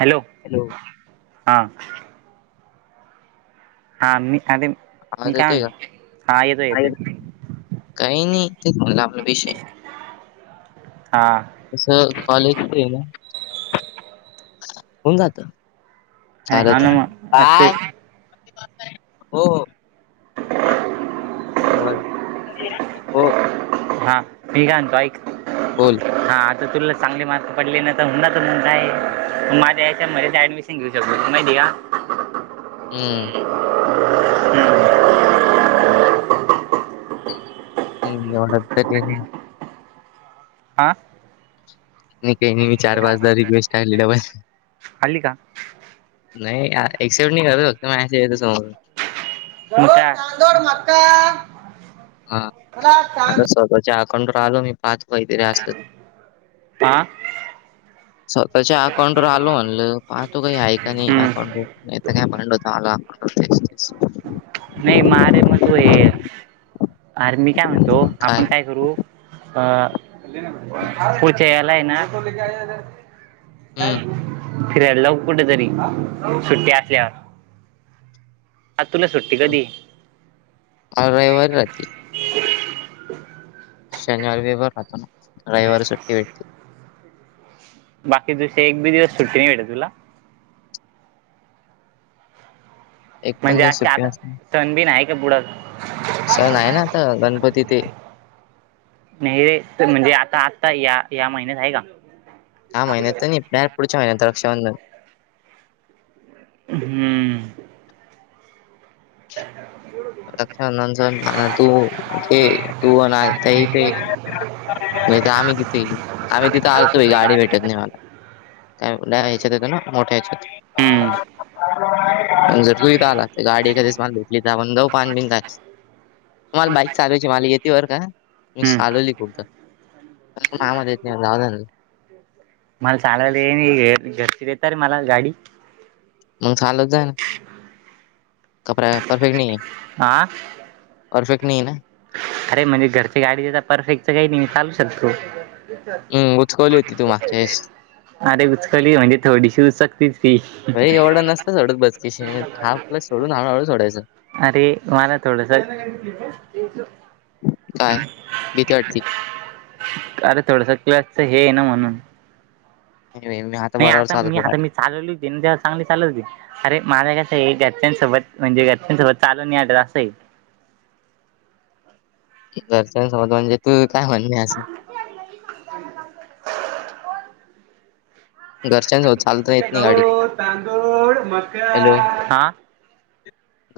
Hello hello हा हा मी आ मी आवाज येतोय कायग का? हा येतो काय येते येत काही नाही ते झालं आपला विषय हां तसं कॉलेजच आहे ना होन जात अरे चाल हां ना मग असं बाय हो नाही नाही बर हो हा म कात एकक बोल हा आता तुला चांगले मार्क पडले ना तर तर मग काय माझ्या यायच्या मध्ये ऍडमिशन थक्यू स माहिया हम्म हम् एवढरी हा नाही काही मही चार पाचार रिक्वेस्टलीला अल् का नाही एक्सेप्ट नाही करत फक्त मॅसेज येतं समोरून तांदोड मक्का हा आता स्वतःच्या अकाउंटवर आलो मी पाच वैतरी असल हां सकाळच्या अकाउंटवरर आलो म्हल पाहतो काही ऐका नाही अकाउंट वर काय मांड च अ नाही मरे मग तू आहे आर मी काय म्हणतो आपण काय करू अ पुढचे याला आहे ना हम्म फिरायला लऊ कुठेतरी सुट्टी असल्यावर आ तुला सुट्टी कधी रविवारी राहते शनिवारी बभर राहतो ना रविवारी सु्टी भटते बाकी दुसेे एक बी दिवस सुटी नाही भेटे तुला एक पण म्हणजे दिवस असे सुट्टी आता नसते सणबीन आहे का पुढं सण आहे ना आता गणपती ते नाही रे तर म्हणजे आता आत्ता या या महिन्यात आहे का ह महिन्यात नाही पुढच्या महिनं लक्ष हम्म लक्षार तू तेे तू ते ते नाही तर आम्ही तिथे आम्ही तिथे आलतो गाडी भेटत नाही मला काय ह्याच्यात येत ना मोठ्याच्या हम्म जर तु आला गाडी एधीचली आपण जाऊ पान बिन का मला बाईक चालवायची मला येते वर का मी हम्म चालवली खूपदा ह माेत जावदल मला चालायला घरची देत रे मला गाडी मग चालत जा ना कपडा परफेक्ट नाही आहे हा परफेक्ट नाही ना अरे म्हणजे घरची गाडी परफेक्टच काही नाही चालू शकतू हम्म उचकवली होती तू माचेस. अरे उचकली म्हणजे थोडीशी उचकतीच ती. काय एवढं नसतं तेवढं बचकीशी हाफ प्लस सोडून हळू सोडायाचं. अरे मला थोडसा काय भीती वाटती अरे थोडसा क्लासच हे ना म्हणून. नाही बाई मी हात नाही आता मी आता मी चालवली होती ना तेव्हा चांगली चालत होते. अरे माझ कसं आहे घरच्यांसोबत म्हणजे घरच्यांसोबत चालू नी [unintelligible] असं आहे. घरच्यांसबत म्हणजे तू काय म्हणणे असं [unintelligible] घरच्यांसोबत चालता येत नाही गाडी हां.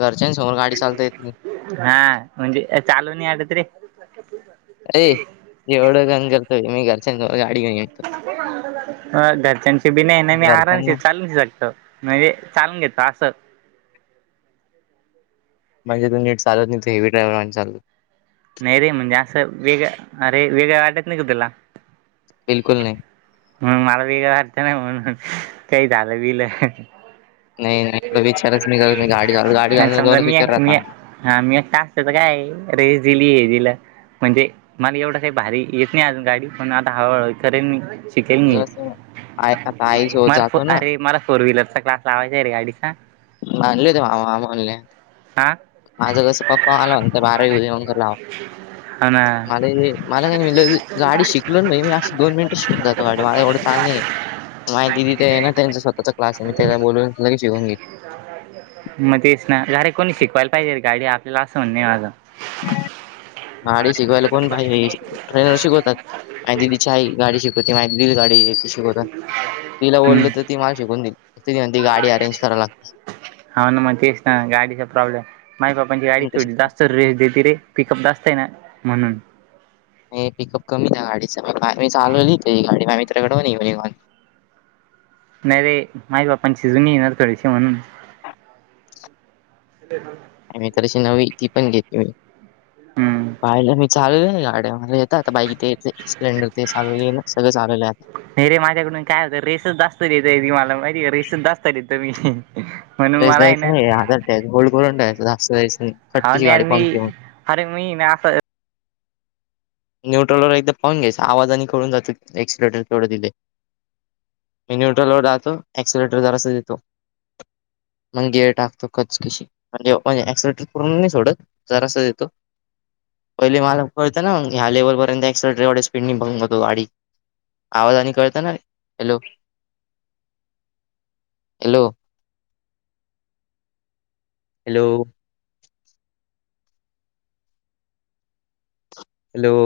घरच्यां समोर गाडी चालता येत की नाही? हा म्हणजे चालू नाही आता तरी. ए एवढं गण करतोय मी घरच्या गाडी नाहीय. अ घरच्यांची बी नाही आहे ना मी घरच्यांना आरामशी चालून शकतो. म्हणजे चालून घेतो असं. म्हणजेू तू नीट चालवत नाही तू हेवी ड्रायवर म्हणून चाल नाही रे म्हणजे असं वेगळं अरे वेगळं वाटत नाही का तुला? बिलकुल नाही हम्म मला वेगळं वाटतं नाही म्हणून काही झालं बिलं. नाही नाही एवढा विचारच नाही करत मी गाडी चालवतो गाडी आणि चालवताना समजा दोनच मी विचार आहे, मी आ हा मी एकटा असतं तर काय आहे रेस दिली हे दिला. म्हणजे मला एवढं काही भारी येत नाही अजून गाडी पण आता हळूहळू करेन मी. शिकेल मी राहतात आई आता आईसोबत मार फो जातो ना मला फोर व्हीलरचा क्लास लावायचा रे गाडीचा. मानलेते मा आम्ही ऑनलाईन हां माझं कसं पप्पा आला होंत बारावी उदयंकर लाव हो ना मला हे मला नाही. [unintelligible] गाडी शिकलोेन मी अशी दोन मिनिटं शिकवून जातो गाडी मला एवढं ताण नाही आहे. माय दीदि ते आहे ना त्यांचा स्वतःचा क्लास आहे मी त्याला बोलून लगेच शिकून घेईल. मग तेच ना घरी कोणी शिकवायला पाहिजे गाडी आपल्याला असं म्हणणे माझं. गाडी शिकवायला कोण भाई मिळू शकते. ट्रेनर शिकवतात माय दिदिची आहे गाडी शिकवते माझं दिली गाडी एक. तिला बोलल तर ती मला शिकून देईल. [unintelligible] करावी लागते हो ना मग तेच ना गाडीचा प्रॉब्लेम माझे प पांची ची गाडी पण कशी थोडी जास्त रेज देत रे पिकअप जास्त आहे ना म्हणून. नाही पिकअप कमी त्या गाडीचा आम्ही ती चालवली ती गाडी माझे मित्रकडन. [unintelligible] नाही रे माझ्या पप्पांची जुनी येणार थोडी सी म्हणून. माय मित्राशी नवी ती पण घेतली. हम्म. पाहिलं मी चालवले आहे ना गाड्या मला येतात बाईक ते स्प्लेंडर ते चालवले ना सगळे चालवलेयात. नाही रे माझ्याकडून काय होतं रेसचं जास्त देतय ती मला माहिती आहे रेसचं जास्त देतं मी. म्हणून रेस मला आहे द्यायचा ना नाही आजर ठेवायचा होल्ड करून ठेवायचा जास्त [unintelligible] नाही. हा फटकीची नेर गाडी मी पंक् येऊन अरे मी ना असं न्यूट्रल वर एकदा पाहून घ्यायचां आवाज आणि कळून जाते एक्सिलेटर केवढे दिले. मी न्यूट्रल व राहतो एक्सिलेटर जरासा देतो. म्हणून गियर टाकतो कच कशी. म्हणजे म्हणे एक्सेलेटर पूर्ण नाही सोडत जरासा देतो पहिले मला कळतं ना ह्या लेवलपर्यंत एक्सेलेटर एवढे स्पीड नी बंद होतो गाडी. आवाजानी कळतं ना हॅलो हॅलो. हॅलो! हॅलो!